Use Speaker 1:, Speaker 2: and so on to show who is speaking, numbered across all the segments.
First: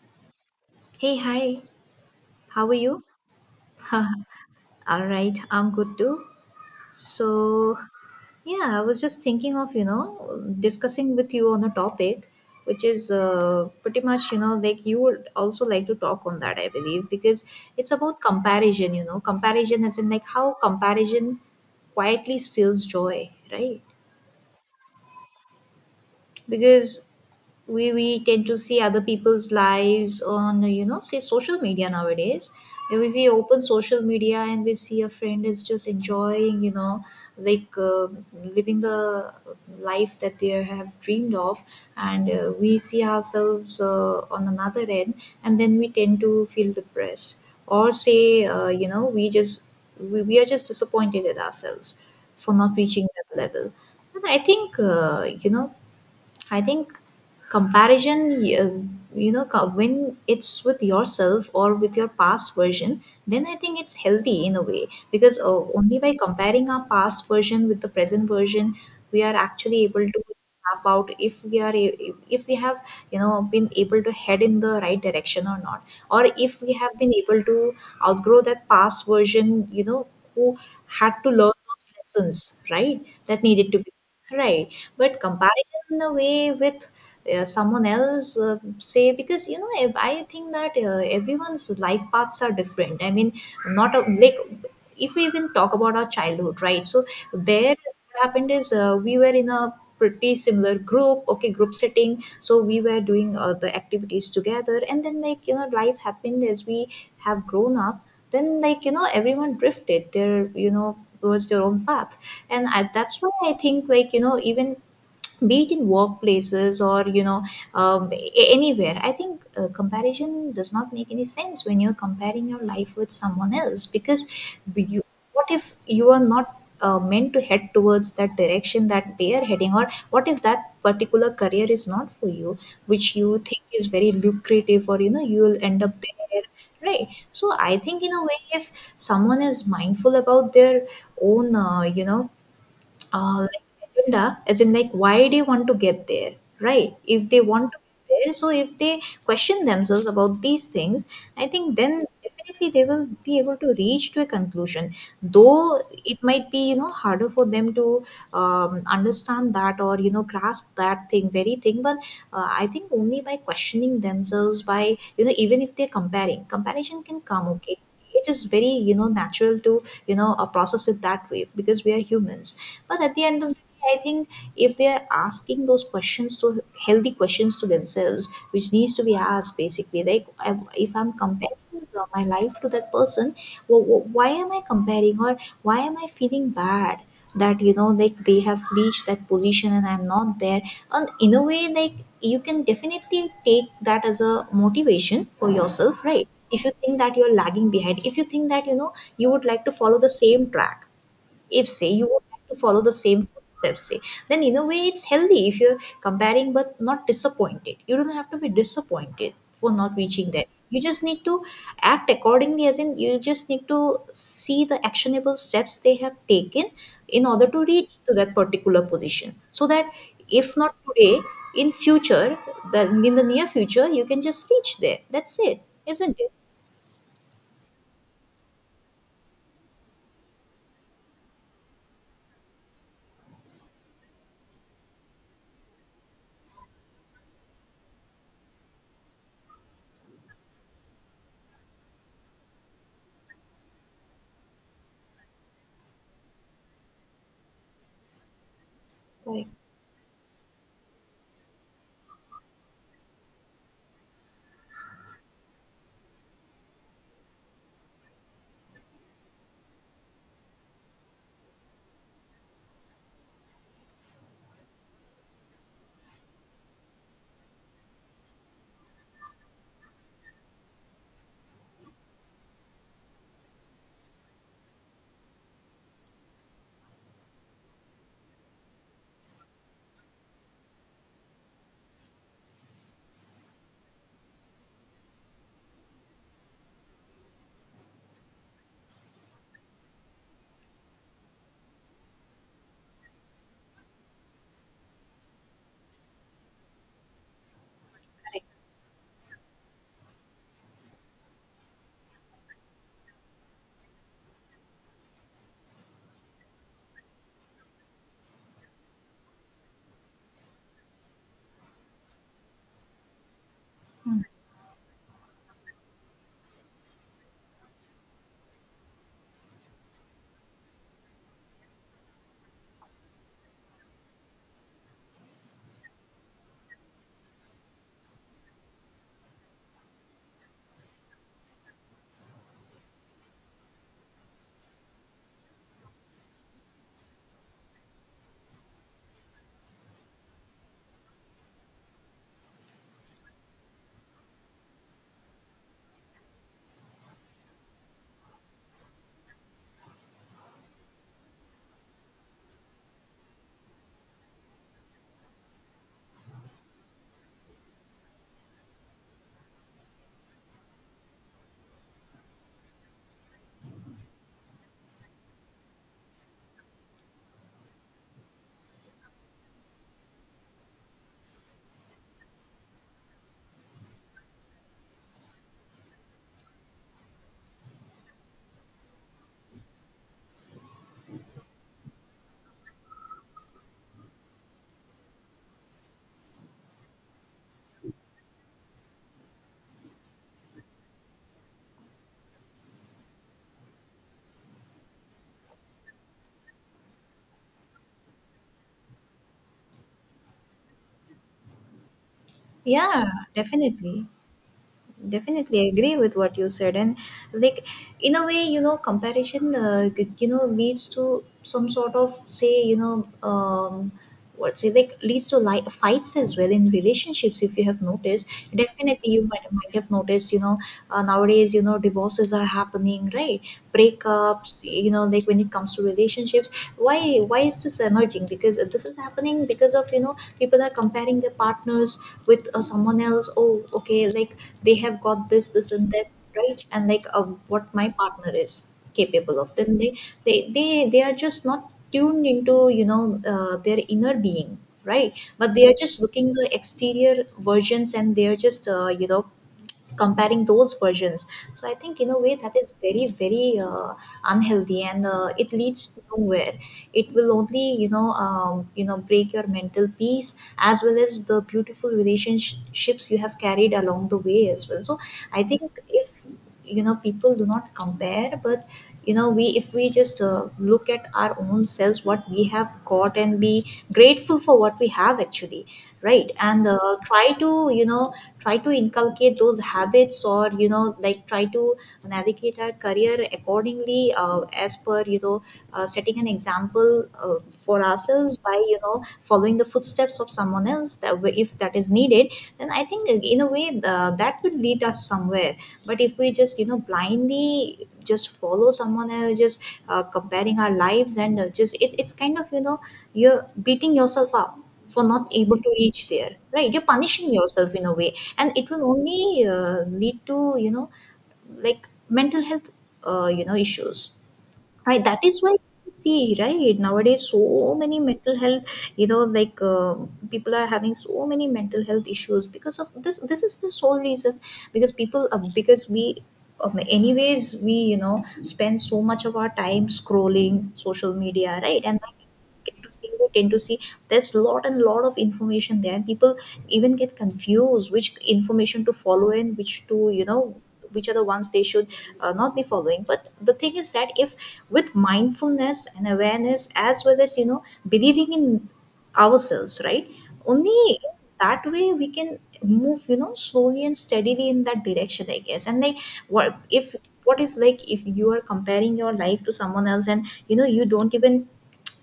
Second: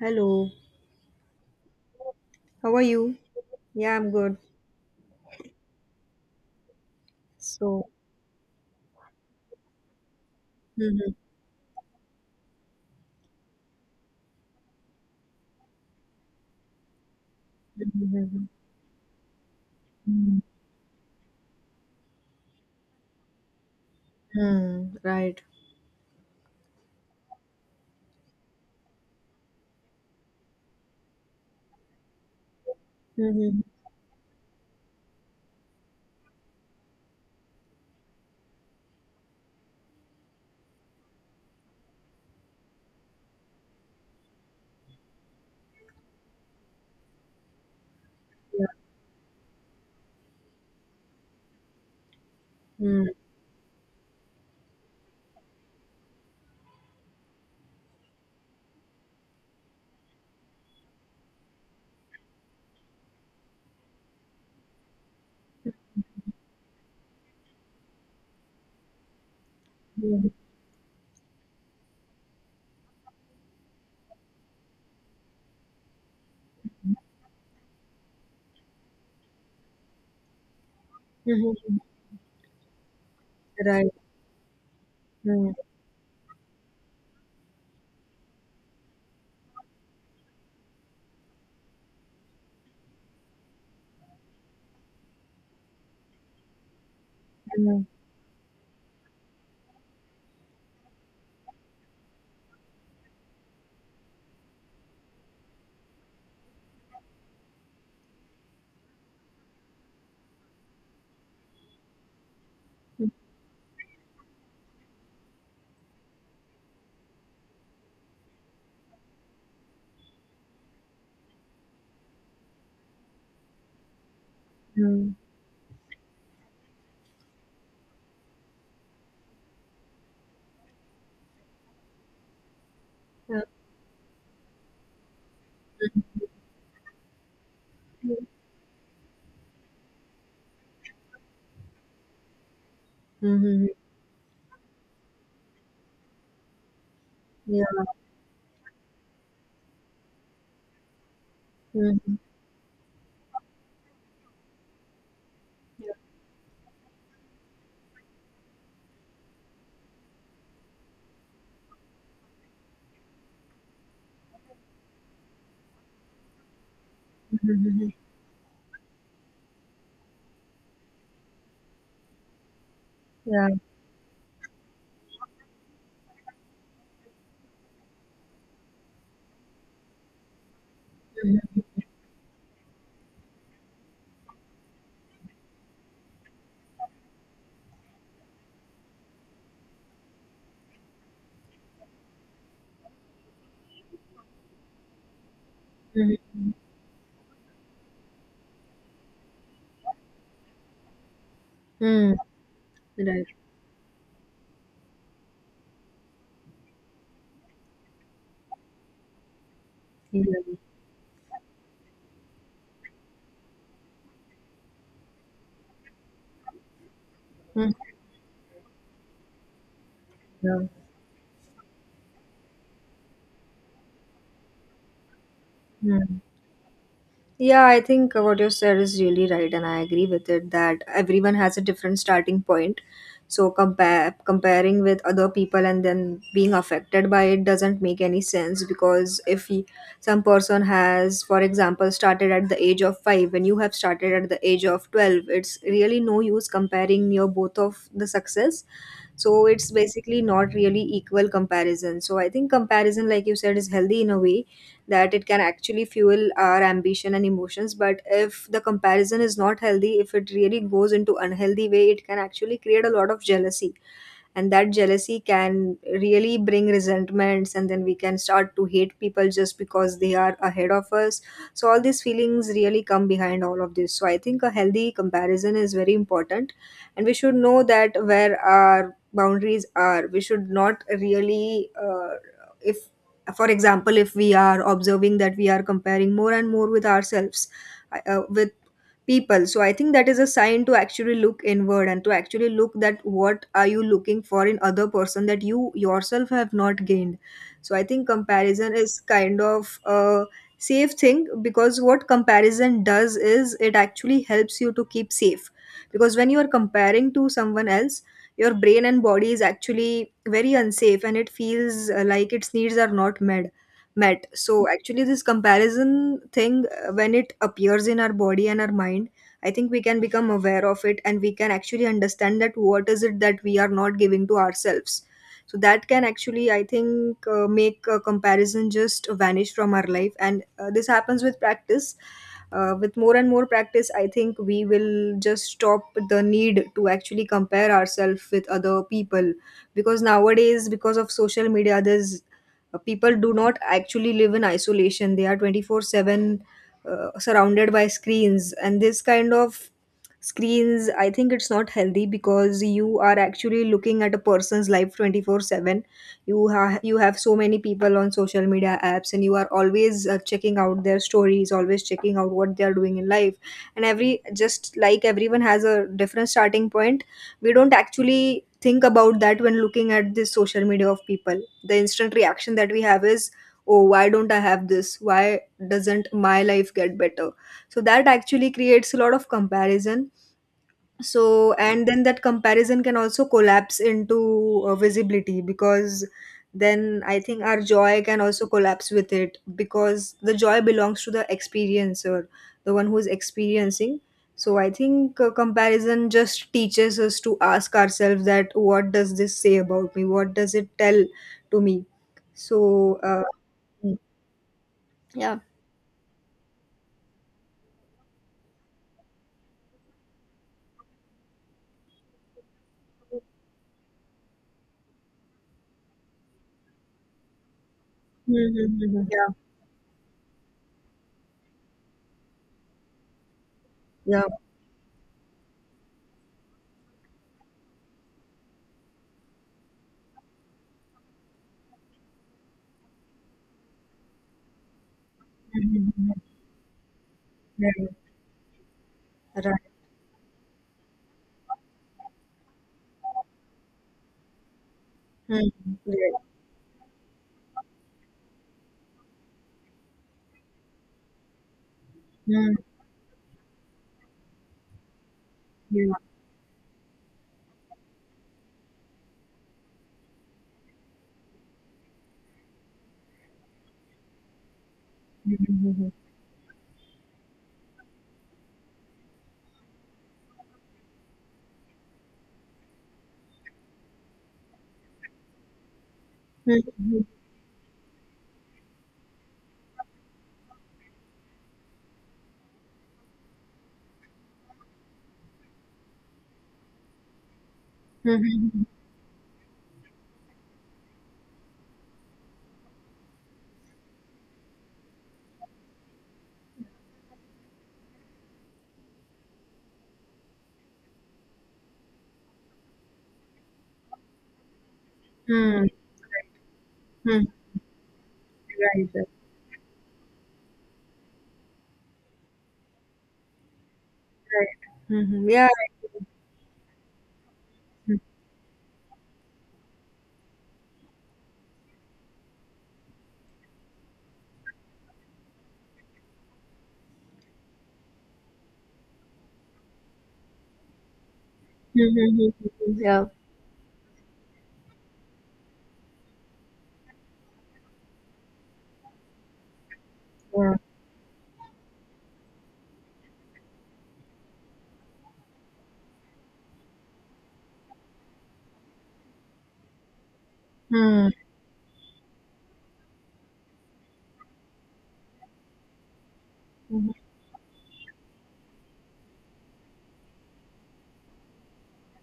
Speaker 1: Hello,
Speaker 2: Hey, hi. How
Speaker 1: how
Speaker 2: are
Speaker 1: are
Speaker 2: you?
Speaker 1: you? Yeah,
Speaker 2: All
Speaker 1: I'm good.
Speaker 2: right, I'm good too. So,
Speaker 1: So,
Speaker 2: yeah, I was just thinking of,
Speaker 1: mhm,
Speaker 2: discussing with you on a topic which is pretty much, like you would also like to talk on that, I believe, because
Speaker 1: mhm,
Speaker 2: it's about
Speaker 1: mhm,
Speaker 2: comparison, comparison as in like
Speaker 1: mhm,
Speaker 2: how comparison quietly steals joy, right?
Speaker 1: mhm, right.
Speaker 2: Because we tend to see other people's lives on say social media nowadays. If we open
Speaker 1: Mhm,
Speaker 2: social media and we see a friend is just enjoying, like uh, living the life that they have dreamed of, and we see ourselves on another end, and then we tend to feel depressed, or say we just we are just disappointed at ourselves for not
Speaker 1: mhm,
Speaker 2: reaching that level. And I think I think comparison, when it's with yourself or with your past version, then I think it's healthy in a way, because only by comparing our past version with the present version, we are actually able to
Speaker 1: mhm,
Speaker 2: map out if if we have, you know, been able to head in the right direction or not, or if we have been able to outgrow that past version, you know, who had to learn
Speaker 1: mhm,
Speaker 2: those lessons, right, that needed to be.
Speaker 1: right.
Speaker 2: Right. But
Speaker 1: Mhm,
Speaker 2: comparison in a way with someone else, say, because, I think that everyone's life paths are different. I mean, not a, like if we even talk about our childhood, right? So there,
Speaker 1: mhm,
Speaker 2: what happened is, we were in a pretty similar group, okay, group setting. So we were doing the activities together, and then, like, you know, life happened as we have grown up. Then, like, you know, everyone drifted their, you know, towards their own path. That's why I think, like, you know, even be it in workplaces or, you know, anywhere, I think comparison does not make any sense when you're comparing your life with someone else, because you,
Speaker 1: mhm,
Speaker 2: what if you are not meant to head towards that direction that they are heading, or what if that particular career is not for you, which you
Speaker 1: yeah.
Speaker 2: think is very lucrative, or, you know, you will end up there, right? So I think in a way, if someone is mindful about their own
Speaker 1: Mhm,
Speaker 2: like agenda, as in like why they want to get there, right? If they
Speaker 1: yeah.
Speaker 2: want to get there, so if they question themselves about these things, I think then
Speaker 1: Mhm,
Speaker 2: definitely they will be able to reach to a conclusion, though it might be, you know, harder for them to understand that or, you know, grasp that thing very thing. But I think only by questioning themselves, by, you know, even if they're comparing, comparison can come. Okay,
Speaker 1: mhm,
Speaker 2: it is very, you know, natural to, process it that way, because we are humans. But at the end
Speaker 1: yeah.
Speaker 2: of the day, I think if they are asking those questions to healthy questions to themselves, which needs to be asked, basically, like, if I'm
Speaker 1: Mhm,
Speaker 2: comparing my life to that person, why am I comparing, or why am I feeling bad? That, you know, like they have reached that position and I'm not there. And in a way, like, you can definitely take that as a motivation for yourself,
Speaker 1: mhm,
Speaker 2: right? If you think that you're lagging behind, if you think that, you know, you would like to follow the same track, if, say, you
Speaker 1: mhm,
Speaker 2: would like to follow the
Speaker 1: right.
Speaker 2: same footsteps, say, then in a way it's healthy if you're comparing, but not disappointed. You don't have to be disappointed for not reaching there. You just need to act accordingly, as in you just need to see the actionable steps they have taken in order to reach to that particular position, so that if
Speaker 1: Yeah.
Speaker 2: not today, in future, then in the near future you can just reach there. That's it,
Speaker 1: Mhm, yeah.
Speaker 2: isn't it?
Speaker 1: Yeah, I think what you said is really right, and I agree with it that everyone has a different starting point. So compare comparing with other people and then being affected by it doesn't make any sense, because if he, some person has, for example, started at the age of 5, and you have started at the age of 12, it's really no use comparing your both of the success. So
Speaker 2: Correct.
Speaker 1: it's basically not really equal comparison. So I think comparison, like you said, is healthy in a way, that it can actually fuel our ambition and emotions. But if the comparison is not healthy, if it really goes into unhealthy way, it can actually create a lot of jealousy, and that jealousy can really bring resentments, and then we can start to hate people just because they are ahead of us. So all these feelings really come behind all of this, so I think a healthy comparison is very important, and we should know that where our boundaries are. We should not really, if, for example, if we are observing that we are comparing more and more with ourselves, with people, so I think that is a sign to actually look inward, and to actually look that what are you looking for in other person that you yourself have not gained. So I think
Speaker 2: Correct.
Speaker 1: comparison is kind of a safe thing, because what comparison does is it actually helps you to keep safe. Because when you are comparing to someone else, your brain and body is actually very unsafe, and it feels like its needs are not met. So actually this comparison thing, when it appears in our body and our mind, I think we can become aware of it, and we can actually understand that what is it that we are not giving to ourselves. So that can actually, I think, make a comparison just vanish from our life. And this happens with practice. With more and more practice, I think we will just stop the need to actually compare ourselves with other people. Because nowadays, because of social media, there's, people do not actually live in isolation, they are 24/7 surrounded by screens, and this kind of screens, I think it's not healthy, because you are actually looking at a person's life 24/7. You have so many people on social media apps, and you are always checking out their stories, always checking out what they are doing in life. And every, just like everyone has a different starting point, we don't actually think about that when looking at this social media of people. The instant reaction that we have is, oh, why don't I have this, why doesn't my life get better? So that actually creates a lot of comparison. So, and then that comparison can also collapse into visibility, because then I think our joy can also collapse with it, because the joy belongs to the experiencer, the one who's experiencing. So I think comparison just teaches us to ask ourselves that what does this say about me, what does it tell to me. So
Speaker 2: Yeah,
Speaker 1: uh,
Speaker 2: definitely.
Speaker 1: yeah
Speaker 2: Definitely agree with what you said. And like, in a way, you know, comparison you know, leads to some sort of, say, you know, what say like, leads to like fights as well in relationships, if you have noticed.
Speaker 1: Mhm, mhm,
Speaker 2: Definitely, you might have noticed, you know, nowadays, you know, divorces are happening, right?
Speaker 1: yeah, yeah.
Speaker 2: Breakups, you know, like when it comes to relationships. Why is this emerging? Because this is happening because of, you know, people are comparing their partners with someone else. Oh, okay, like, they have got this, this, and
Speaker 1: Mhm,
Speaker 2: that,
Speaker 1: mhm,
Speaker 2: right? And like, what
Speaker 1: mhm,
Speaker 2: my partner is capable of, then they they are just not tuned into, their inner being, right? But they are just looking the exterior versions, and they are just, comparing those versions. So I think in a way that is very very unhealthy, and it leads to nowhere. It will only, break your mental peace as well as the beautiful relationships you have carried along the way as well. So I think if, you know, people do not compare, but, you know, we, if we just look at our own selves, what we have got, and be grateful for what we have, actually, right?
Speaker 1: right.
Speaker 2: And try to, you know, try to inculcate those habits, or, you know, like, try to navigate our career accordingly, as per, you know, setting an example for ourselves by, you know, following the footsteps of someone else that way, if that is needed, then I think in a way that would lead us somewhere. But if we just, you know, blindly just follow someone else, just comparing our lives, and just it's kind of, you know, you're beating yourself up for not able to reach there, right? You're
Speaker 1: Mm-hmm.
Speaker 2: punishing yourself in a way, and it will
Speaker 1: Right.
Speaker 2: only lead to, you know, like mental health, issues. I
Speaker 1: Great.
Speaker 2: That
Speaker 1: Mm,
Speaker 2: is
Speaker 1: yeah.
Speaker 2: why you see, right, nowadays so
Speaker 1: Mhm,
Speaker 2: many mental health, you know like uh, people are having so many mental health issues because of this. This is the sole reason, because people because we, anyways, we, you know, spend so much of our time scrolling social media, right?
Speaker 1: mhm,
Speaker 2: And like,
Speaker 1: mhm. Mhm, mhm, mhm. Right. Right. Right. Mhm. Yeah. Mhm, mhm, mhm.
Speaker 2: get to
Speaker 1: Yeah.
Speaker 2: see we tend to see there's lot and lot of information there. People even get confused which information to follow and which to, you
Speaker 1: Yeah.
Speaker 2: know, which are the ones they should not be following. But the thing is that if with mindfulness and awareness, as well as, you know, believing in ourselves, right, only
Speaker 1: Mm,
Speaker 2: that way we can move, you know, slowly and steadily in that direction, I guess. And like, what
Speaker 1: mhm, mhm.
Speaker 2: if what if, like, if you are comparing your life to someone else, and you know you don't even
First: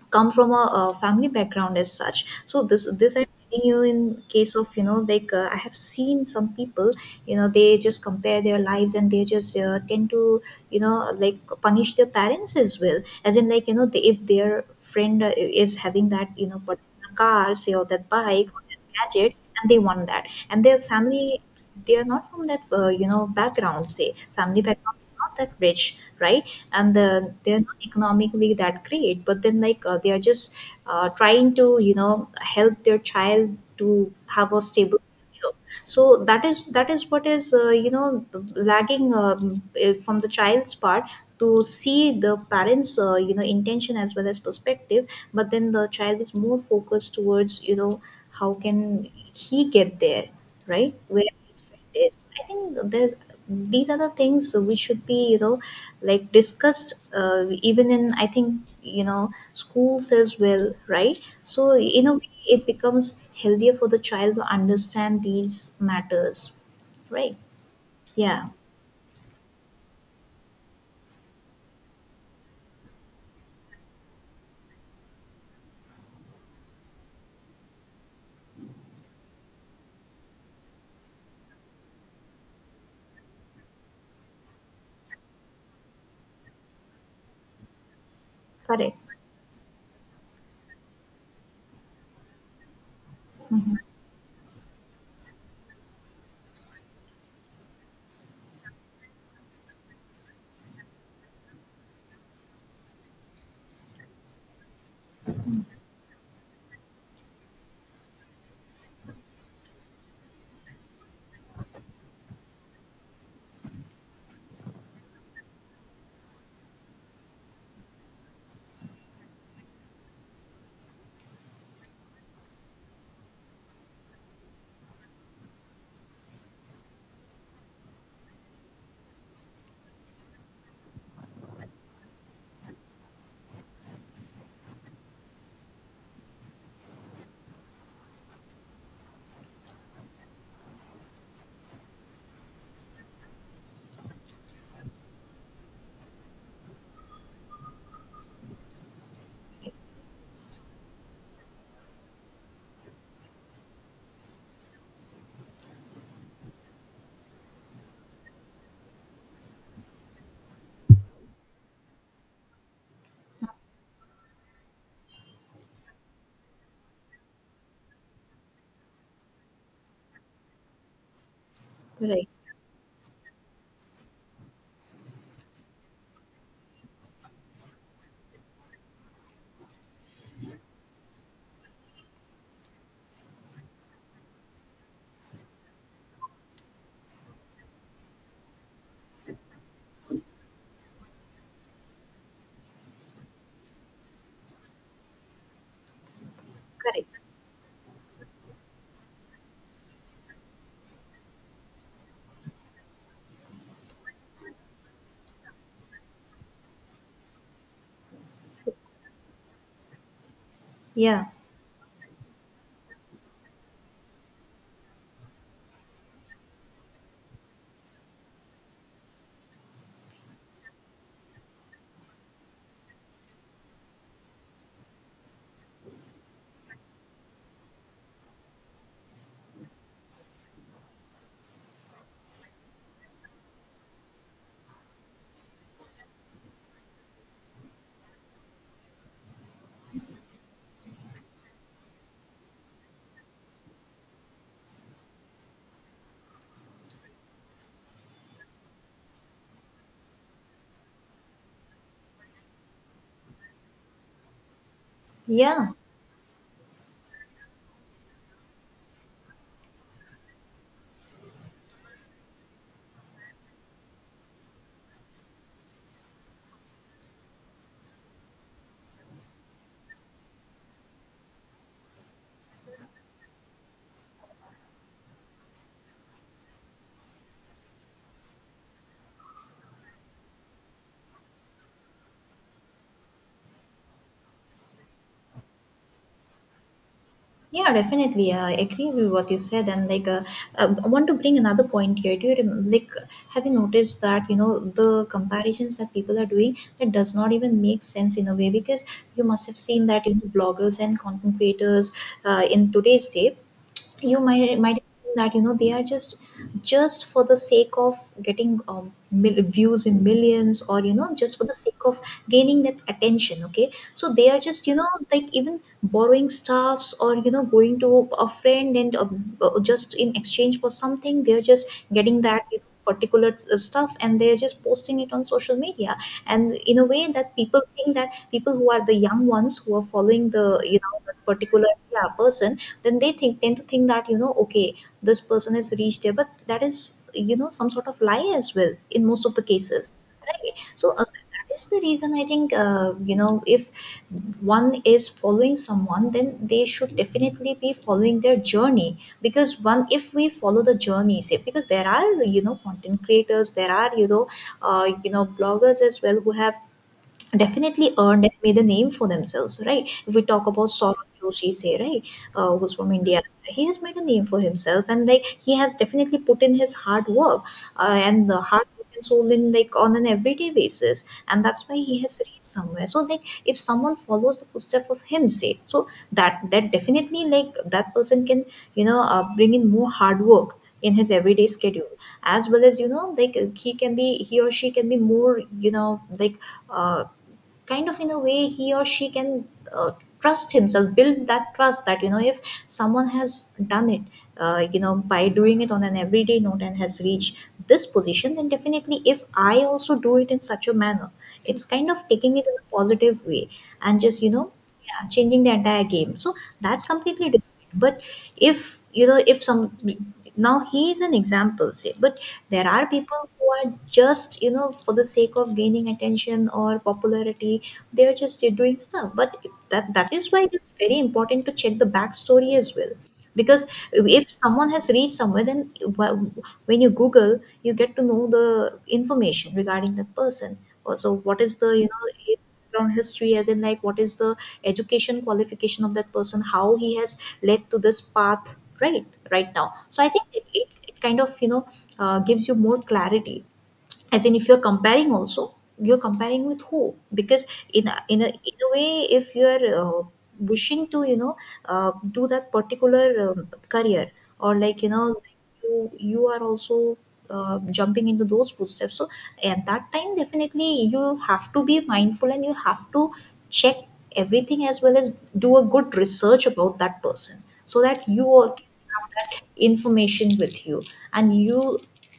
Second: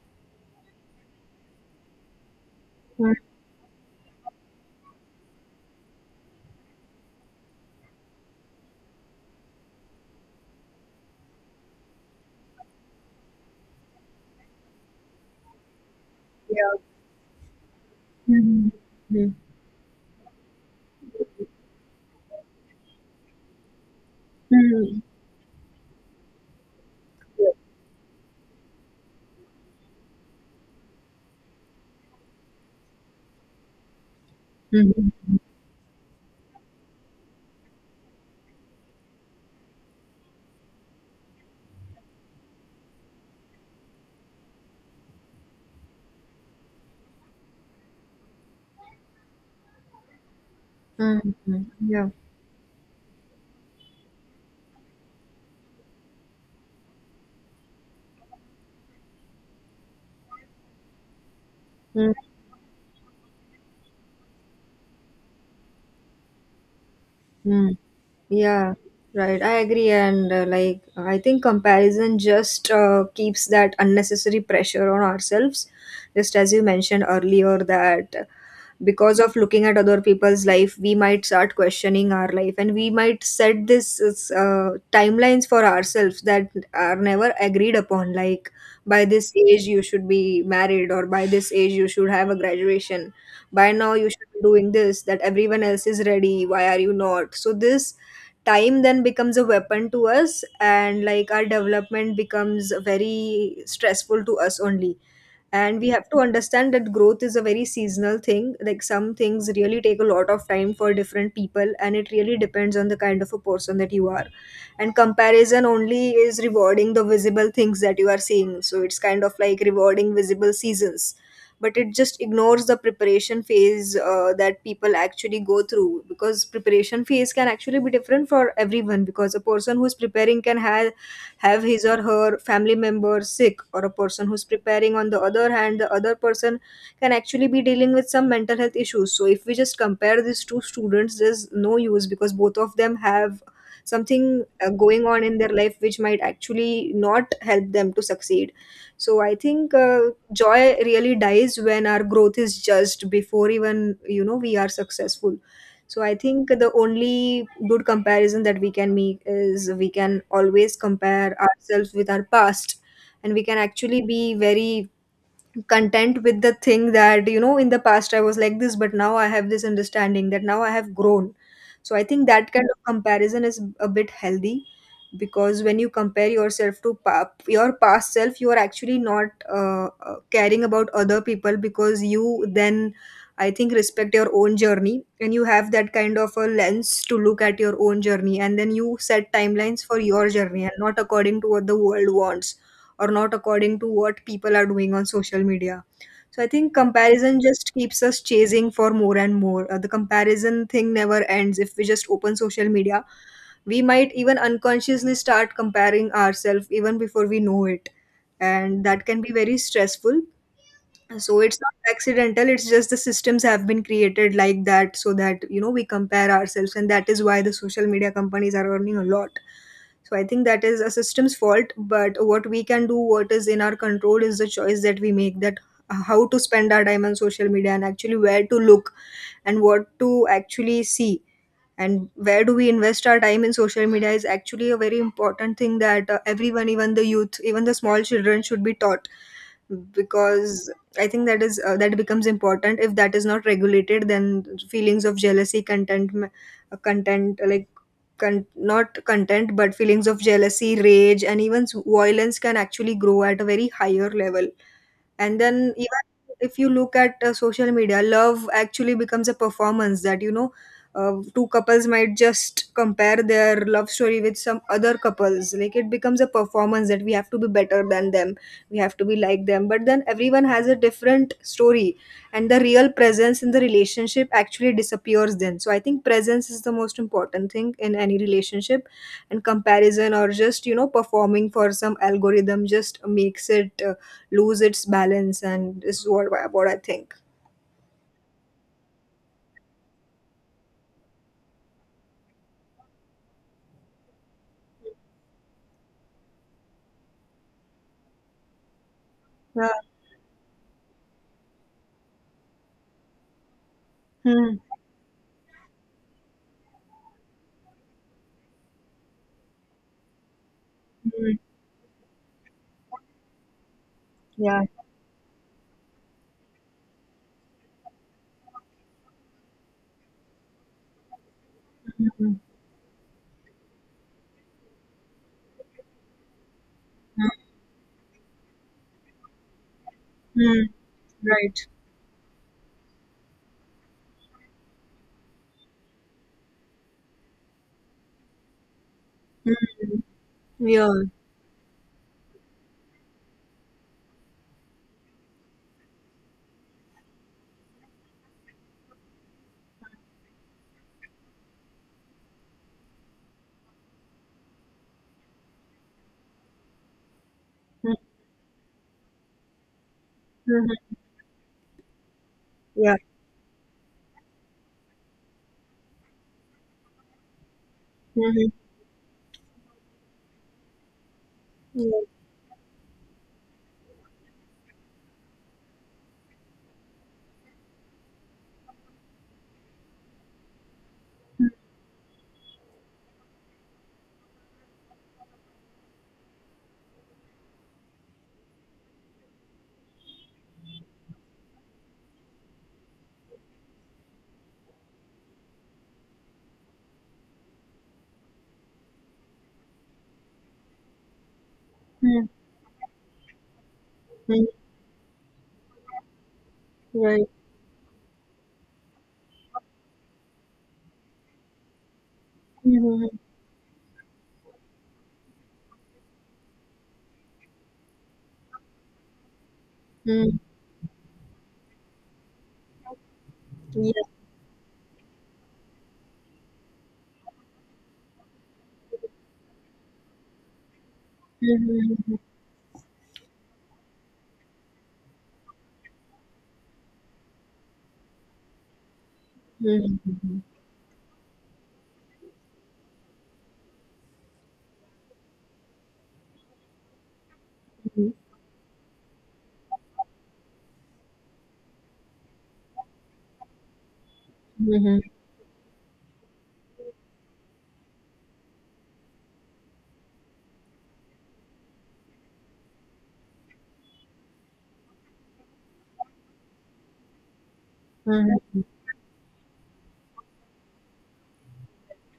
Speaker 2: come from a family background as such. So this I'm telling you in case of, you know, like, I have seen some people, you know, they just compare their lives, and they just tend to, you know, like, punish their parents as well, as in like, you know, if their friend is having that, you know,
Speaker 1: Yeah.
Speaker 2: particular car, say, or that bike, or that gadget, and they want that, and their family, they are not from that you know, background, say family background is not that rich, right? And they're not economically that great. But then like, they are just trying to, you know, help their child to have a stable
Speaker 1: Mhm,
Speaker 2: future. So that is what is, lagging, from the child's part, to see the parents, intention as well as perspective. But then the child is more focused towards, you know, how can he get there, right,
Speaker 1: mhm, mhm. Yeah.
Speaker 2: where
Speaker 1: Mhm,
Speaker 2: his
Speaker 1: mhm, mhm.
Speaker 2: friend
Speaker 1: Yeah.
Speaker 2: is. I think there's, these are the things which should be, you know, like, discussed, even in, I think, you know, schools as well, right? So in a way, it becomes healthier for the child to understand these matters, right?
Speaker 1: Mhm.
Speaker 2: Yeah,
Speaker 1: Yeah, right. I agree. And like, I think comparison just keeps that unnecessary pressure on ourselves. Just as you mentioned earlier, that because of looking at other people's life, we might start questioning our life, and we might set this timelines for ourselves that are never agreed upon. Like,
Speaker 2: correct.
Speaker 1: by this age you should be married, or by this age you should have a graduation. By
Speaker 2: Hmm.
Speaker 1: now, you should be doing this, that everyone else is ready. Why are you not? So, this time then becomes a weapon to us, and like our development becomes very stressful to us only. And we have to understand that growth is a very seasonal thing, like some things really take a lot of time for different people, and it really depends on the kind of a person that you are. And comparison only is rewarding the visible things that you are seeing, so it's kind of like rewarding visible seasons, but it just ignores the preparation phase that people actually go through. Because preparation phase can actually be different for everyone, because a person who's preparing can have his or her family member sick, or a person who's preparing on the other hand, the other person can actually be dealing with some mental health issues. So if we just compare these two students, there's no use because both of them have something going on in their life which might actually not help them to succeed. So I think joy really dies when our growth is judged before even, you know, we are successful. So I think the only good comparison that we can make is we can always compare ourselves with our past, and we can actually be very content with the thing that, you know, in the past I was like this, but now I have this understanding that now I have grown. So I think
Speaker 2: Correct.
Speaker 1: that kind of comparison is a bit healthy. Because when you compare yourself to your past self, you are actually not caring about other people, because you then, I think, respect your own journey, and you have that kind of a lens to look at your own journey, and then you set timelines for your journey and not according to what the world wants, or not according to what people are doing on social media. So I think
Speaker 2: Correct.
Speaker 1: comparison just keeps us chasing for more and more. The comparison thing never ends. If we just open social media, we might even unconsciously start comparing ourselves even before we know it. And that can be very stressful.
Speaker 2: Yeah.
Speaker 1: So it's not accidental, it's just the systems have been created like that, so that, you know, we compare ourselves. And that is why the social media companies are earning a lot. So I think that is a system's fault, but what we can do, what is in our control, is the choice that we make, that how to spend our time on social media, and actually where to look, and what to actually see, and where do we invest our time in social media is actually a very important thing that everyone, even the youth, even the small children, should be taught. Because I think that is that becomes important. If that is not regulated, then feelings of jealousy, content like con- not content, but feelings of jealousy, rage, and even violence can actually grow at a very higher level. And then
Speaker 2: Yeah.
Speaker 1: even if you look at social media, love actually becomes a performance, that, you know, two couples might just compare their love story with some other couples, like it becomes a performance that we have to be better than them, we have to be like them. But then everyone has a different story, and the real presence in the relationship actually disappears then. So I think presence is the most important thing in any relationship, and comparison, or just, you know, performing for some algorithm, just makes it lose its balance, and this is what what I think.
Speaker 2: Yeah, definitely. I agree with what you said. And like, I want to bring another point here. Do you rem- like have you noticed that the comparisons that people are doing that does not even make sense in a way? Because you must have
Speaker 1: Yeah.
Speaker 2: seen that bloggers and content creators in today's day, you
Speaker 1: Hmm.
Speaker 2: might think that they are just for the sake of getting views in millions, or
Speaker 1: Hmm.
Speaker 2: just for the sake of gaining that attention. Okay, so they are
Speaker 1: Yeah.
Speaker 2: just like even borrowing stuffs, or going to a friend and just in exchange for something, they're just getting
Speaker 1: Hmm.
Speaker 2: that particular stuff and they're just posting it on social media. And in a way
Speaker 1: Hmm.
Speaker 2: that people think that people who are the young ones, who are following the
Speaker 1: Hmm.
Speaker 2: that
Speaker 1: Right.
Speaker 2: particular, yeah, person, then they think tend to think that okay, this person has reached there, but that is some sort of lie as well in most of the cases,
Speaker 1: Hmm.
Speaker 2: right?
Speaker 1: Yeah.
Speaker 2: So that is the reason, I think, if one is following someone, then they should definitely be following their journey. Because one, if we follow the journey, say, because there are content creators, there are bloggers as well who have
Speaker 1: Hmm.
Speaker 2: definitely earned and made a name for themselves, right? If we talk about
Speaker 1: Hmm.
Speaker 2: Saurabh Joshi, say, right, who's from
Speaker 1: Yeah.
Speaker 2: India, he has made a name for himself, and like he has definitely put in his hard work, and the
Speaker 1: Hmm.
Speaker 2: hard work and soul in, like, on an everyday basis, and that's why he
Speaker 1: Yeah.
Speaker 2: has reached somewhere. So like if someone follows the footstep of him, say, so that definitely, like, that person can bring in more hard work in his everyday schedule, as well as like he or she can be more, like, uh, kind of, in a way, he or she can uh, trust himself, build that trust, that if someone has done it, by doing it on an everyday note and has reached this position, then definitely if I also do it in such a manner, it's kind of
Speaker 1: Hmm.
Speaker 2: taking it in a positive way and just
Speaker 1: Hmm.
Speaker 2: yeah, changing the entire game. So that's completely
Speaker 1: Right.
Speaker 2: different. But if if some now he is an example, say, but there are
Speaker 1: Hmm.
Speaker 2: people who are just, for the sake of gaining attention or popularity, they're just doing stuff, but that is
Speaker 1: Hmm.
Speaker 2: why it's very important to check the backstory as well. Because if someone has reached somewhere, then when you google, you get to know the information regarding that person, also what is the background history, as in, like, what is the education qualification of that person, how he has led to this path, right? Right now. So
Speaker 1: Hmm.
Speaker 2: I think it kind of, gives you more clarity, as in, if you're comparing, also you're comparing with who. Because in a,
Speaker 1: Hmm.
Speaker 2: in a, in a way, if you're wishing to do that particular career, or like,
Speaker 1: Hmm.
Speaker 2: you are also jumping into those footsteps, so at that time definitely you have to be mindful, and you have to check everything, as well as do a good research about that person, so that you all
Speaker 1: Hmm.
Speaker 2: can have that information with you, and you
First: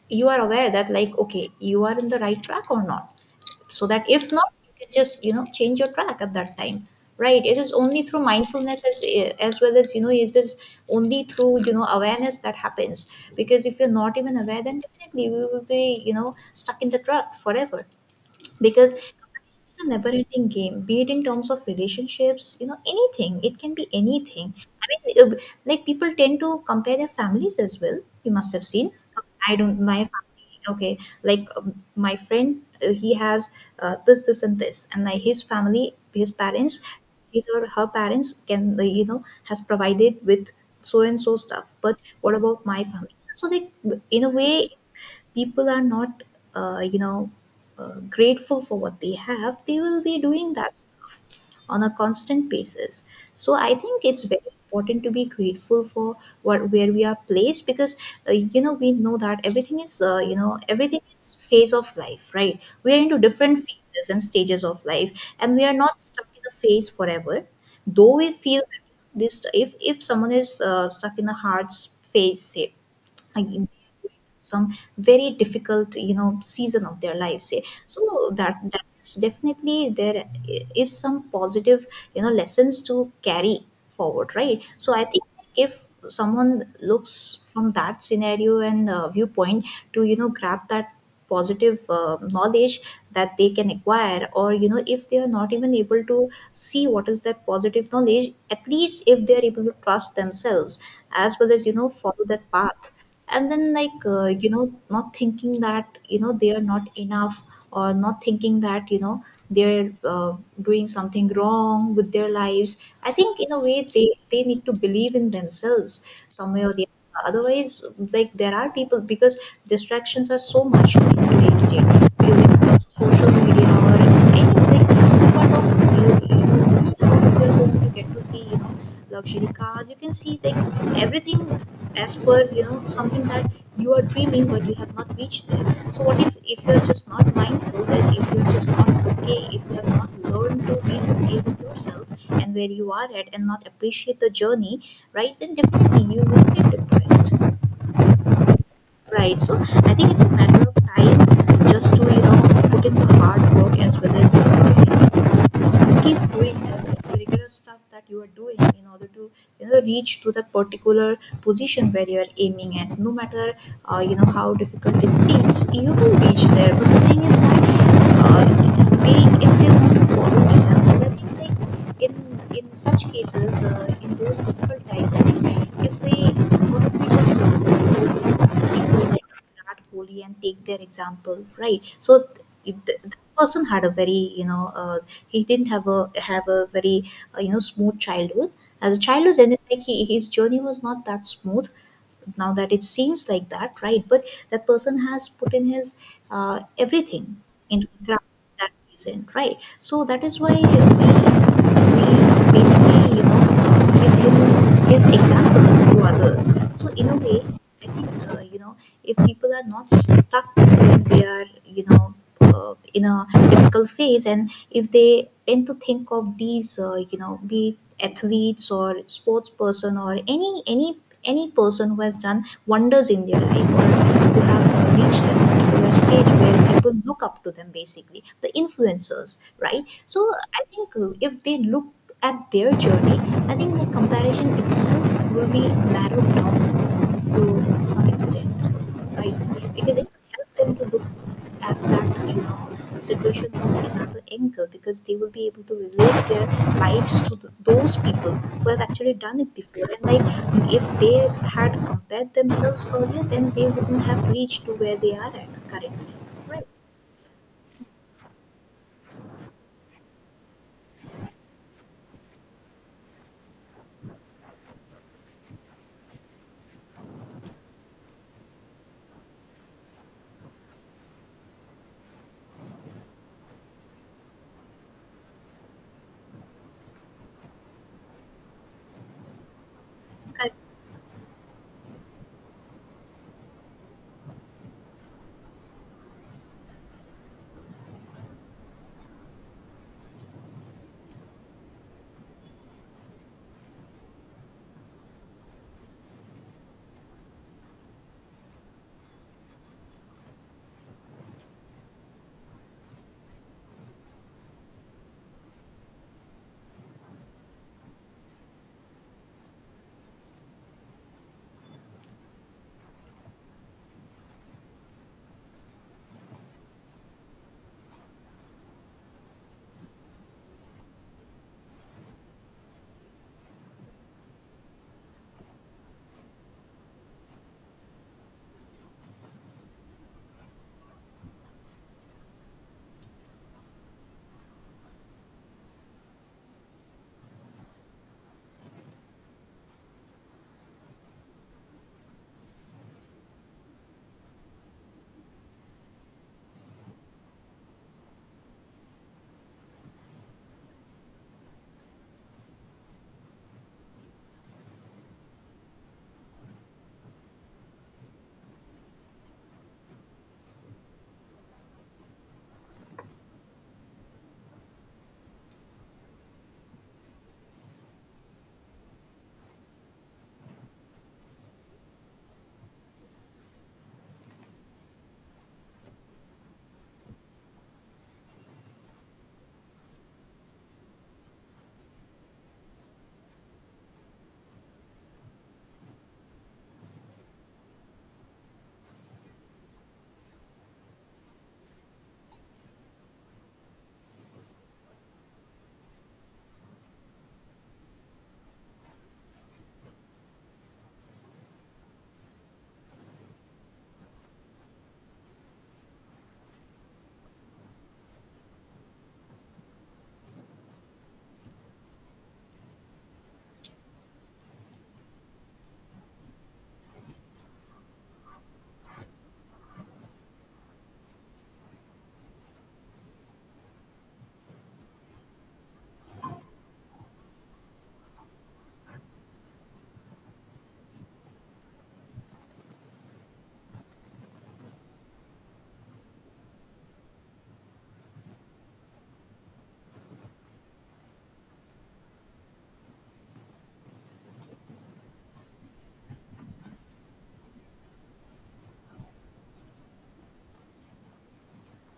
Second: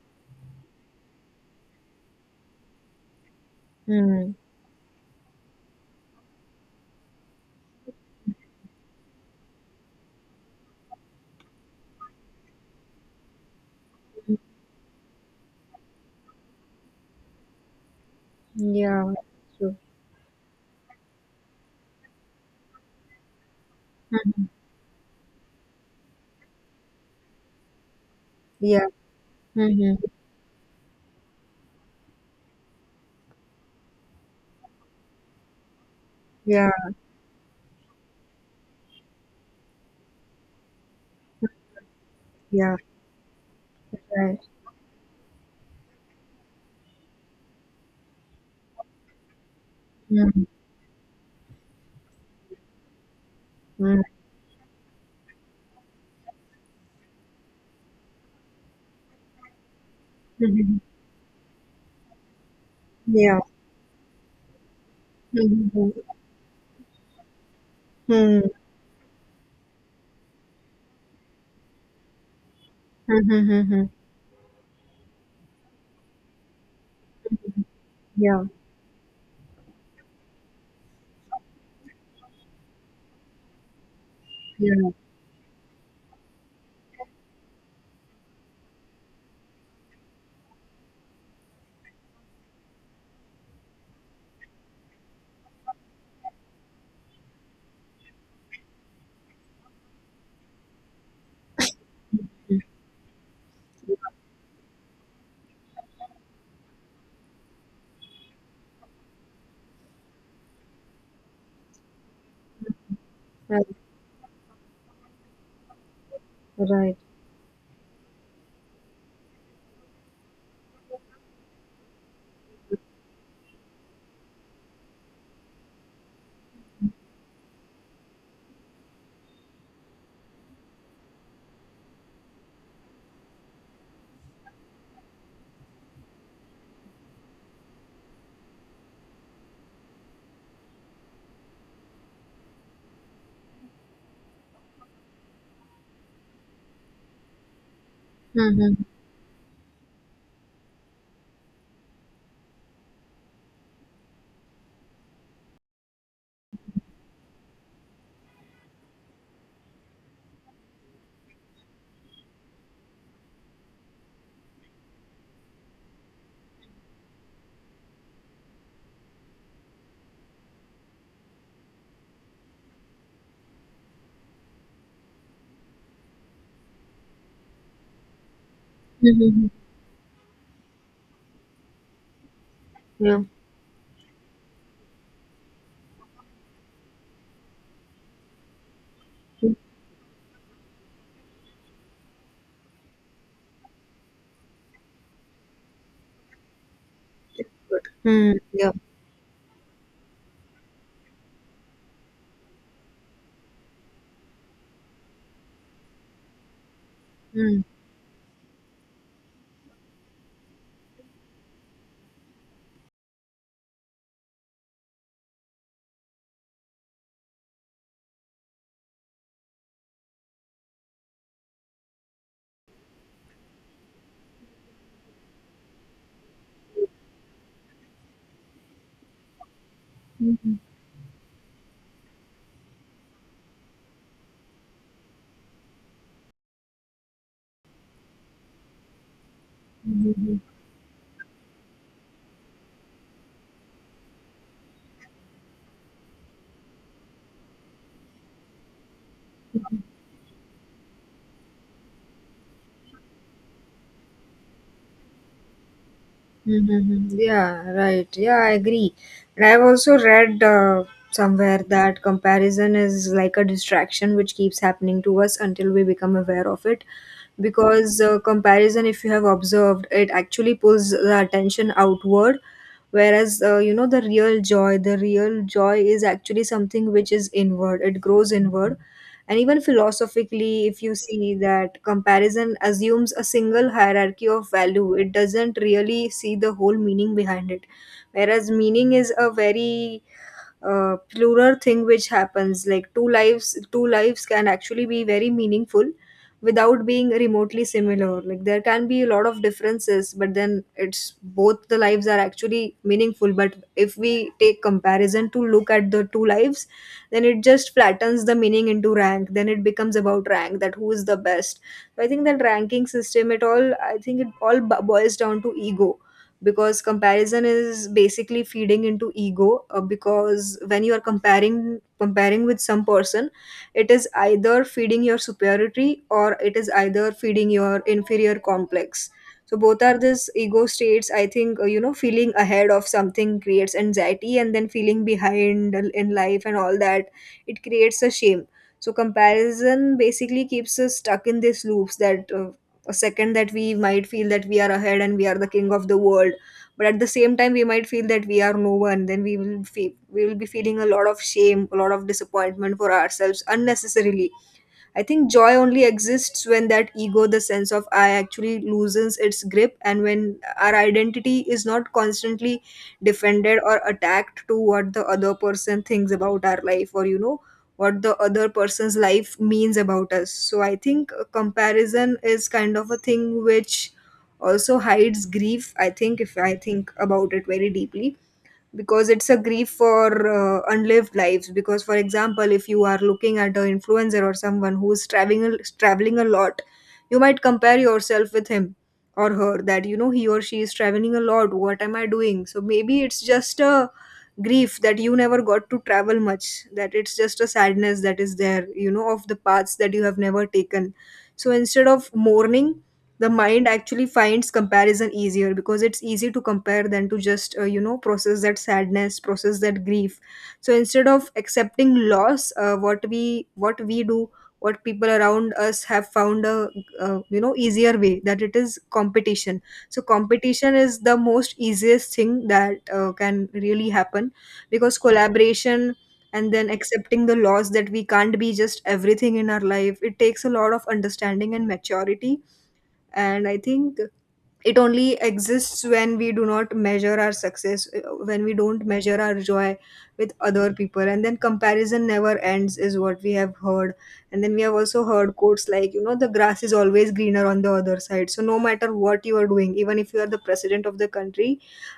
Speaker 2: you are aware that, like, okay, you are in the right track or not, so that if
Speaker 1: Hmm.
Speaker 2: not, you can just, change your track at that time, right? It is only through mindfulness, as well as it is only through awareness that happens. Because if you're not even aware, then definitely we will be, stuck in the truck forever, because
Speaker 1: Yeah. True.
Speaker 2: it's a never ending game, be it in terms of relationships, anything, it can be
Speaker 1: Hmm.
Speaker 2: anything. I mean, like, people tend to compare their families as well, you must have
Speaker 1: Yeah.
Speaker 2: seen. I don't,
Speaker 1: Hmm.
Speaker 2: my family, okay, like, my friend, he has this and this, and like, his family, his
Speaker 1: Yeah.
Speaker 2: parents, his or her parents, can has provided with so and so stuff, but what about
Speaker 1: Yeah.
Speaker 2: my family? So like, in a
Speaker 1: Right.
Speaker 2: way, people are not uh, you know grateful for what they have, they will be
Speaker 1: Hmm.
Speaker 2: doing that stuff on a constant basis. So I
Speaker 1: Hmm.
Speaker 2: think it's very important to be grateful for what, where we are placed. Because we know that everything is,
Speaker 1: Hmm.
Speaker 2: everything is phase of life, right? We are into
Speaker 1: Yeah.
Speaker 2: different phases and stages of life, and we are
Speaker 1: Hmm.
Speaker 2: not stuck in a phase forever, though we
Speaker 1: Hmm.
Speaker 2: feel that this. If someone is stuck in a phase, say,
Speaker 1: Hmm.
Speaker 2: like
Speaker 1: Hmm.
Speaker 2: in
Speaker 1: Hmm.
Speaker 2: some very difficult, season of their lives, so
Speaker 1: Yeah.
Speaker 2: that's definitely there, is some positive, lessons to carry forward, right?
Speaker 1: Yeah.
Speaker 2: So I think if someone looks from that scenario and viewpoint to, grab that positive knowledge that they can acquire, or if they are not even able to see what is that positive knowledge, at least if they are able to trust themselves, as well as follow that path, and then, like, not thinking that they are not enough, or not thinking that they're doing something wrong with their lives, I think in a
Speaker 1: Right.
Speaker 2: way they need to believe in themselves some way or the other.
Speaker 1: Right.
Speaker 2: Otherwise, like, there are people because distractions are so much in today's day. Whether it social media or anything, you step out of you step out of your home, you get to see, luxury cars. You can see like everything as per, something that you are dreaming but you have not reached there. So what if you are just not mindful, that if you are just not okay, if you have not learned to be okay with yourself and where you are at, and not appreciate the journey, right? Then definitely you will get depressed.
Speaker 1: Mhm.
Speaker 2: Right. So I think it's a matter of time, just to, put in the hard work, as well as keep doing that rigorous stuff that you are doing in order to reach to that particular position where you are aiming at, no matter how difficult it seems, you will reach there. But the thing is that, uh, they, if they want to follow example, I think they, in in such cases, in those difficult times, I think if we, what if we just follow people like
Speaker 1: Mhm.
Speaker 2: Virat Kohli and take their example, right? So
Speaker 1: Yeah.
Speaker 2: that person had a very, he didn't have a very smooth childhood, as a child was
Speaker 1: Mm,
Speaker 2: ended, like he, his journey was not that smooth now, that it seems like that, right? But that person has put in his everything
Speaker 1: good.
Speaker 2: into the craft
Speaker 1: Mm,
Speaker 2: that
Speaker 1: yeah.
Speaker 2: he's in, right? So that is why we basically, give him his example to others. So in a way,
Speaker 1: Mm.
Speaker 2: I think, if people are not stuck, when they are, in a difficult phase, and if they tend to think of these, be it athletes or sports person, or any any person who has done wonders in their life, or who have reached a particular stage where people look up to them, basically the influencers, right? So
Speaker 1: Mhm.
Speaker 2: I think, if they look at their journey, I think the comparison itself will be narrowed down to some extent, right? Because it
Speaker 1: Mhm.
Speaker 2: helps them to look, have that, situation from another angle, because they will be able to relate their lives to th those people who have actually done it before. And like, if they had compared themselves earlier, then they wouldn't have reached to where they are at currently,
Speaker 1: Mhm. Yeah, right. Yeah, I agree. And I've also read somewhere that comparison is like a distraction which keeps happening to us until we become aware of it. Because comparison, if you have observed, it actually pulls the attention outward. Whereas, you know, the real joy is actually something which is inward, it grows inward. And even
Speaker 2: right?
Speaker 1: philosophically, if you see that comparison assumes a single hierarchy of value, it doesn't really see the whole meaning behind it. Whereas meaning is a very plural thing which happens, like, two lives, two lives can actually be very meaningful without being remotely similar. Like, there can be a lot of differences, but then it's both the lives are actually meaningful. But if we take comparison to look at the two lives, then it just flattens the meaning into rank. Then it becomes about rank, that who is the best. So I think that ranking system, it all, I think it all boils down to ego, because comparison is basically feeding into ego, because when you are comparing, comparing with some person, it is either feeding your superiority or it is either feeding your inferior complex. So both are this ego states, I think. You know, feeling ahead of something creates anxiety, and then feeling behind in life and all that, it creates a shame. So comparison basically keeps us stuck in these loops, that a second that we might feel that we are ahead and we are the king of the world, but at the same time we might feel that we are no one. Then we will we will be feeling a lot of shame, a lot of disappointment for ourselves unnecessarily. I think joy only exists when that ego, the sense of I, actually loosens its grip, and when our identity is not constantly defended or attacked to what the other person thinks about our life, or, you know, what the other person's life means about us. So I think comparison is kind of a thing which also hides grief, I think, if I think about it very deeply, because it's a grief for unlived lives. Because, for example, if you are looking at an influencer or someone who is traveling traveling a lot, you might compare yourself with him or her, that, you know, he or she is traveling a lot, what am I doing? So maybe it's just a grief that you never got to travel much, that it's just a sadness that is there, you know, of the paths that you have never taken. So instead of mourning, the mind actually finds comparison easier, because it's easy to compare than to just process that sadness, process that grief. So instead of accepting loss, what we do, what people around us have found, a, easier way, that it is competition. So competition is the most easiest thing that can really happen, because collaboration and then accepting the loss that we can't be just everything in our life, it takes a lot of understanding and maturity. And I think it only exists when we do not measure our success, when we don't measure our joy with other people. And then comparison never ends, is what we have heard. And then we have also heard quotes, like, you know, the grass is always greener on the other side. So no matter what you are doing, even if you are the president of the country,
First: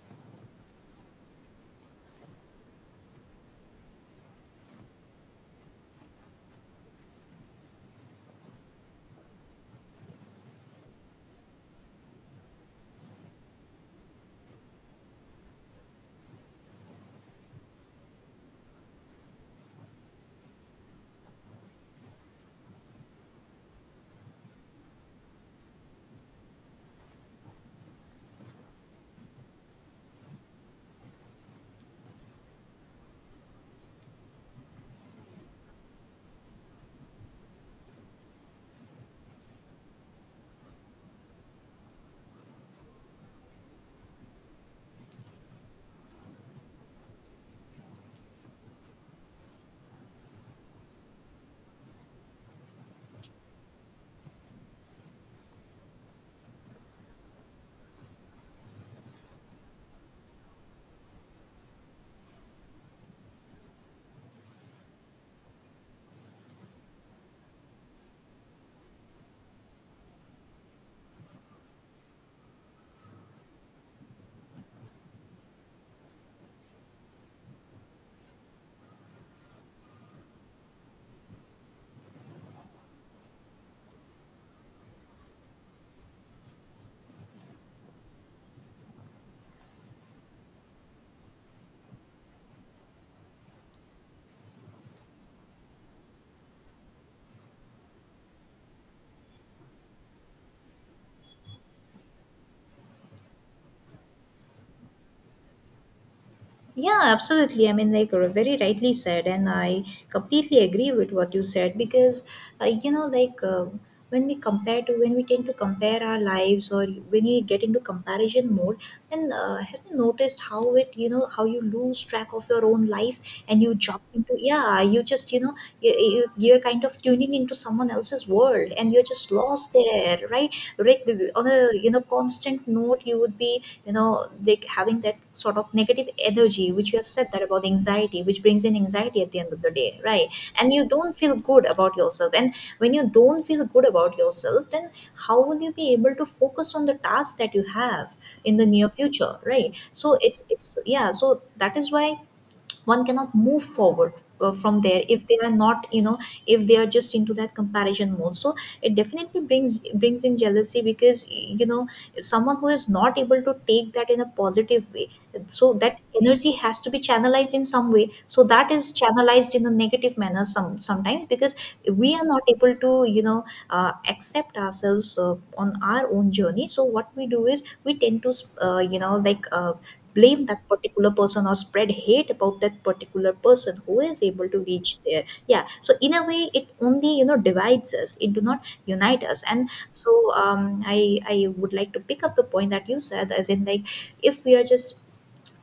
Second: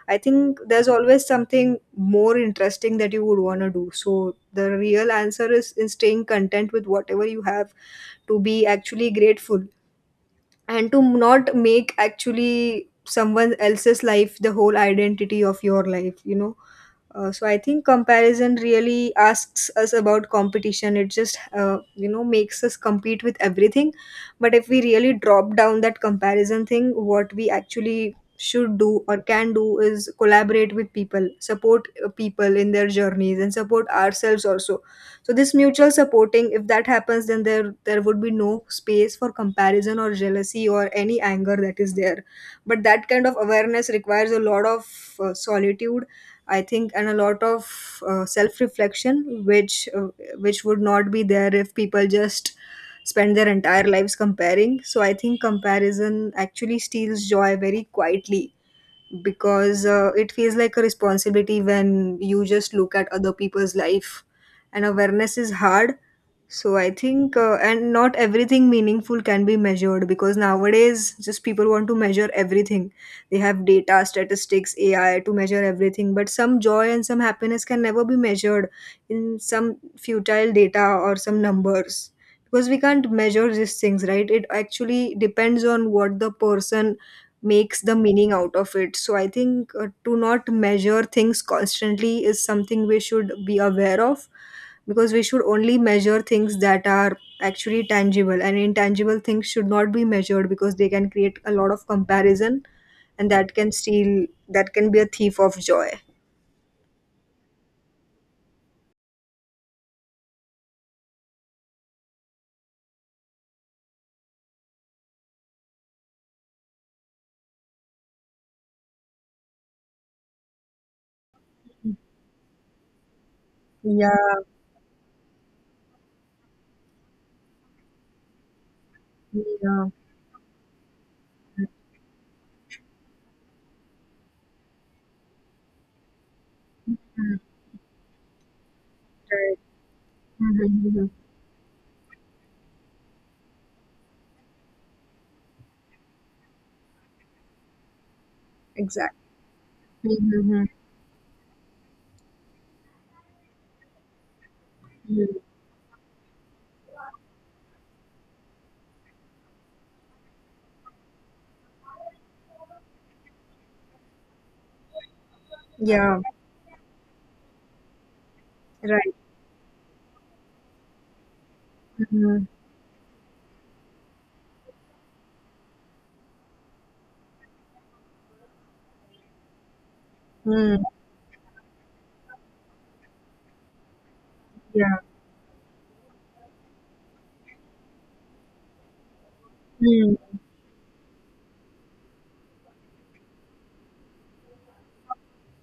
Speaker 1: I think there's always something more interesting that you would want to do. So the real answer is in staying content with whatever you have, to be actually grateful, and to not make actually someone else's life the whole identity of your life, you know. So I think comparison really asks us about competition, it just makes us compete with everything. But if we really drop down that comparison thing, what we actually should do or can do is collaborate with people, support people in their journeys, and support ourselves also. So this mutual supporting, if that happens, then there would be no space for comparison or jealousy or any anger that is there. But that kind of awareness requires a lot of solitude, I think, and a lot of self reflection, which would not be there if people just spend their entire lives comparing. So I think comparison actually steals joy very quietly, because it feels like a responsibility when you just look at other people's life, and awareness is hard. So I think, and not everything meaningful can be measured, because nowadays just people want to measure everything. They have data, statistics, AI to measure everything, but some joy and some happiness can never be measured in some futile data or some numbers, because we can't measure these things, right? It actually depends on what the person makes the meaning out of it. So I think, to not measure things constantly is something we should be aware of, because we should only measure things that are actually tangible, and intangible things should not be measured, because they can create a lot of comparison, and that can steal, that can be a thief of joy.
Speaker 2: Yeah, absolutely. I mean, like, very rightly said, and I completely agree with what you said, because, like, when we compare to, when we tend to compare our lives, or when you get into comparison mode, then have you noticed how it, how you lose track of your own life, and you jump
Speaker 1: Yeah.
Speaker 2: into, yeah, you just, you, you're kind of tuning into someone else's world, and you're just lost
Speaker 1: Yeah.
Speaker 2: there, right? Like, on a constant note, you would be they having that sort of negative energy, which you have said
Speaker 1: Mm,
Speaker 2: that about anxiety, which brings in anxiety at the end
Speaker 1: right.
Speaker 2: of the day, right?
Speaker 1: Mhm,
Speaker 2: And you
Speaker 1: mhm.
Speaker 2: don't feel good about yourself, and when you don't feel good about yourself, then how will you be able to focus on the task that you have in the near
Speaker 1: Exactly.
Speaker 2: future, right? So it's
Speaker 1: Mhm,
Speaker 2: it's yeah, so that is why one cannot move forward from there, if they
Speaker 1: mhm.
Speaker 2: are not, if they are just into that comparison mode. So it definitely brings in jealousy, because someone who is not able to take that in a positive way, so that
Speaker 1: Yeah.
Speaker 2: energy has to be channelized in some way, so that is
Speaker 1: Right.
Speaker 2: channelized in a negative manner sometimes, because we are not
Speaker 1: Mhm.
Speaker 2: able to, accept ourselves on our own journey. So what we do is we tend to, uh, you know like uh, blame that
Speaker 1: Mm,
Speaker 2: particular person, or spread hate about that particular person who is able to
Speaker 1: yeah.
Speaker 2: reach there. Yeah, so in a way it only, divides us, it do not unite us. And so
Speaker 1: Mm,
Speaker 2: I would like to pick up the point that you said, as in, like, if we are just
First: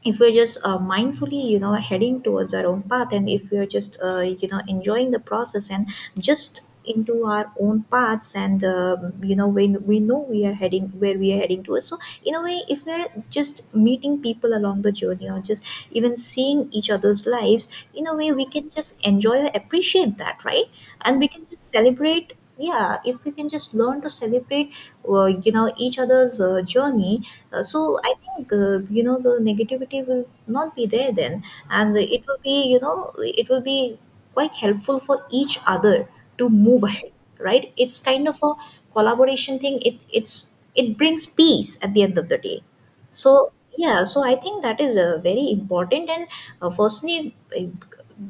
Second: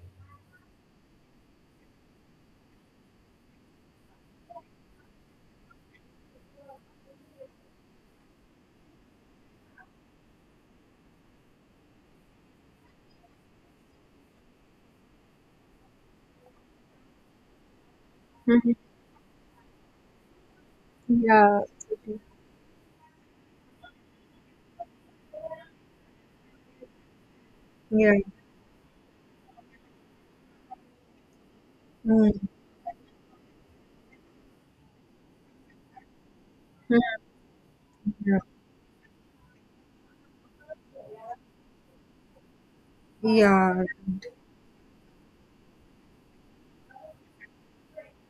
Speaker 2: if we're just mindfully heading towards our own path, and if we're just enjoying the process, and just into our own paths. And when we know, we are heading, where we are heading towards. So, in a way, if we're just meeting people along the journey, or just even seeing each other's lives, in a way we can
Speaker 1: mhm.
Speaker 2: just enjoy or appreciate that, right? And we can
Speaker 1: Yeah.
Speaker 2: just celebrate. Yeah, if we can just learn to celebrate each other's journey, So
Speaker 1: Yeah.
Speaker 2: I think, the negativity will not be there then, and it
Speaker 1: Mm.
Speaker 2: will be, quite helpful for each other to move
Speaker 1: Mm.
Speaker 2: ahead, right? It's kind of
Speaker 1: Yeah.
Speaker 2: a collaboration thing. It brings peace at the end of the day. So
Speaker 1: Yeah.
Speaker 2: yeah, so I think that is a very important, and firstly.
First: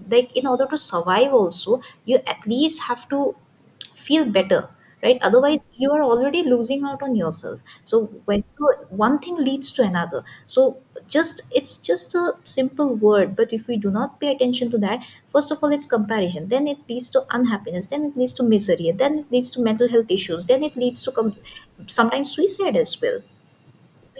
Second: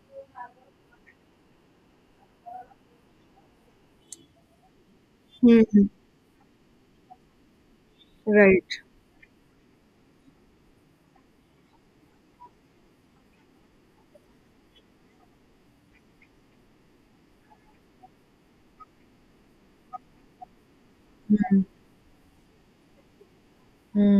Speaker 2: Like in order to survive also, you at least have to feel better, right? Otherwise
Speaker 1: Mm.
Speaker 2: you are already losing out on yourself, so when so
Speaker 1: Right.
Speaker 2: one thing leads to another. So just it's just a simple word, but if we do not pay attention to that, first of all it's comparison, then it leads to unhappiness, then it leads to misery, and then it leads to mental health issues, then it leads to
Speaker 1: Mm.
Speaker 2: sometimes suicide as well.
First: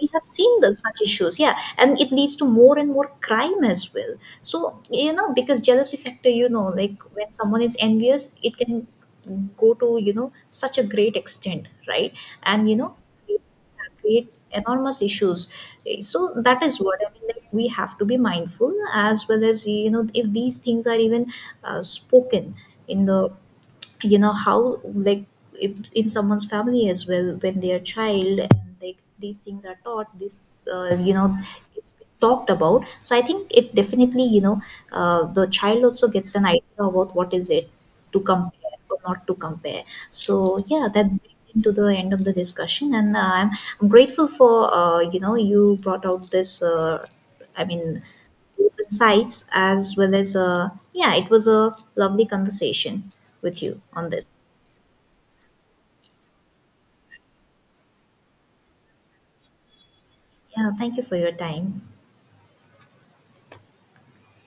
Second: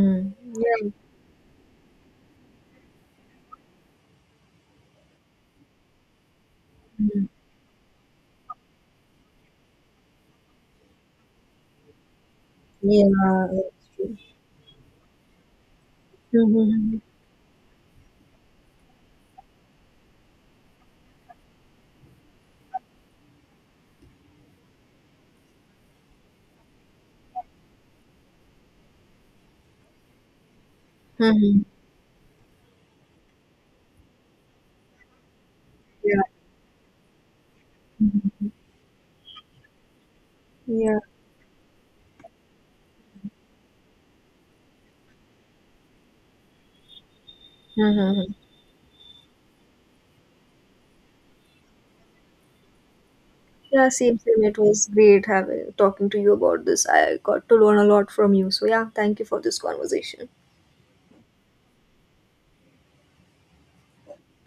Speaker 2: We have seen
Speaker 1: Yeah.
Speaker 2: such issues, yeah, and it leads to more and more crime as well. So, because jealousy factor,
Speaker 1: Mm.
Speaker 2: when someone is envious, it can go to, such a great extent, right? And
Speaker 1: Yeah.
Speaker 2: it
Speaker 1: That's
Speaker 2: can
Speaker 1: true.
Speaker 2: create enormous issues. So that is
Speaker 1: Mm-hmm.
Speaker 2: what I mean, like we have to be mindful, as well as, if these things are even spoken in the you know how like if- in someone's family as well, when they are child, and like these things are taught. This you know
Speaker 1: Mm-hmm.
Speaker 2: It's talked about. So I think it definitely, the child also
Speaker 1: Yeah.
Speaker 2: gets an idea about what is it to compare or not to compare. So yeah,
Speaker 1: Yeah.
Speaker 2: that brings it to the end of the discussion. And I'm grateful for, you brought out this. I mean,
Speaker 1: Mm-hmm.
Speaker 2: those insights, as well as, yeah, it was a lovely conversation with you
Speaker 1: Yeah.
Speaker 2: on
Speaker 1: Same.
Speaker 2: this.
Speaker 1: Same. It was great having talking to you about this. I got to learn a lot from you. So yeah. Thank you for this conversation.
Speaker 2: Yeah, thank you for your time.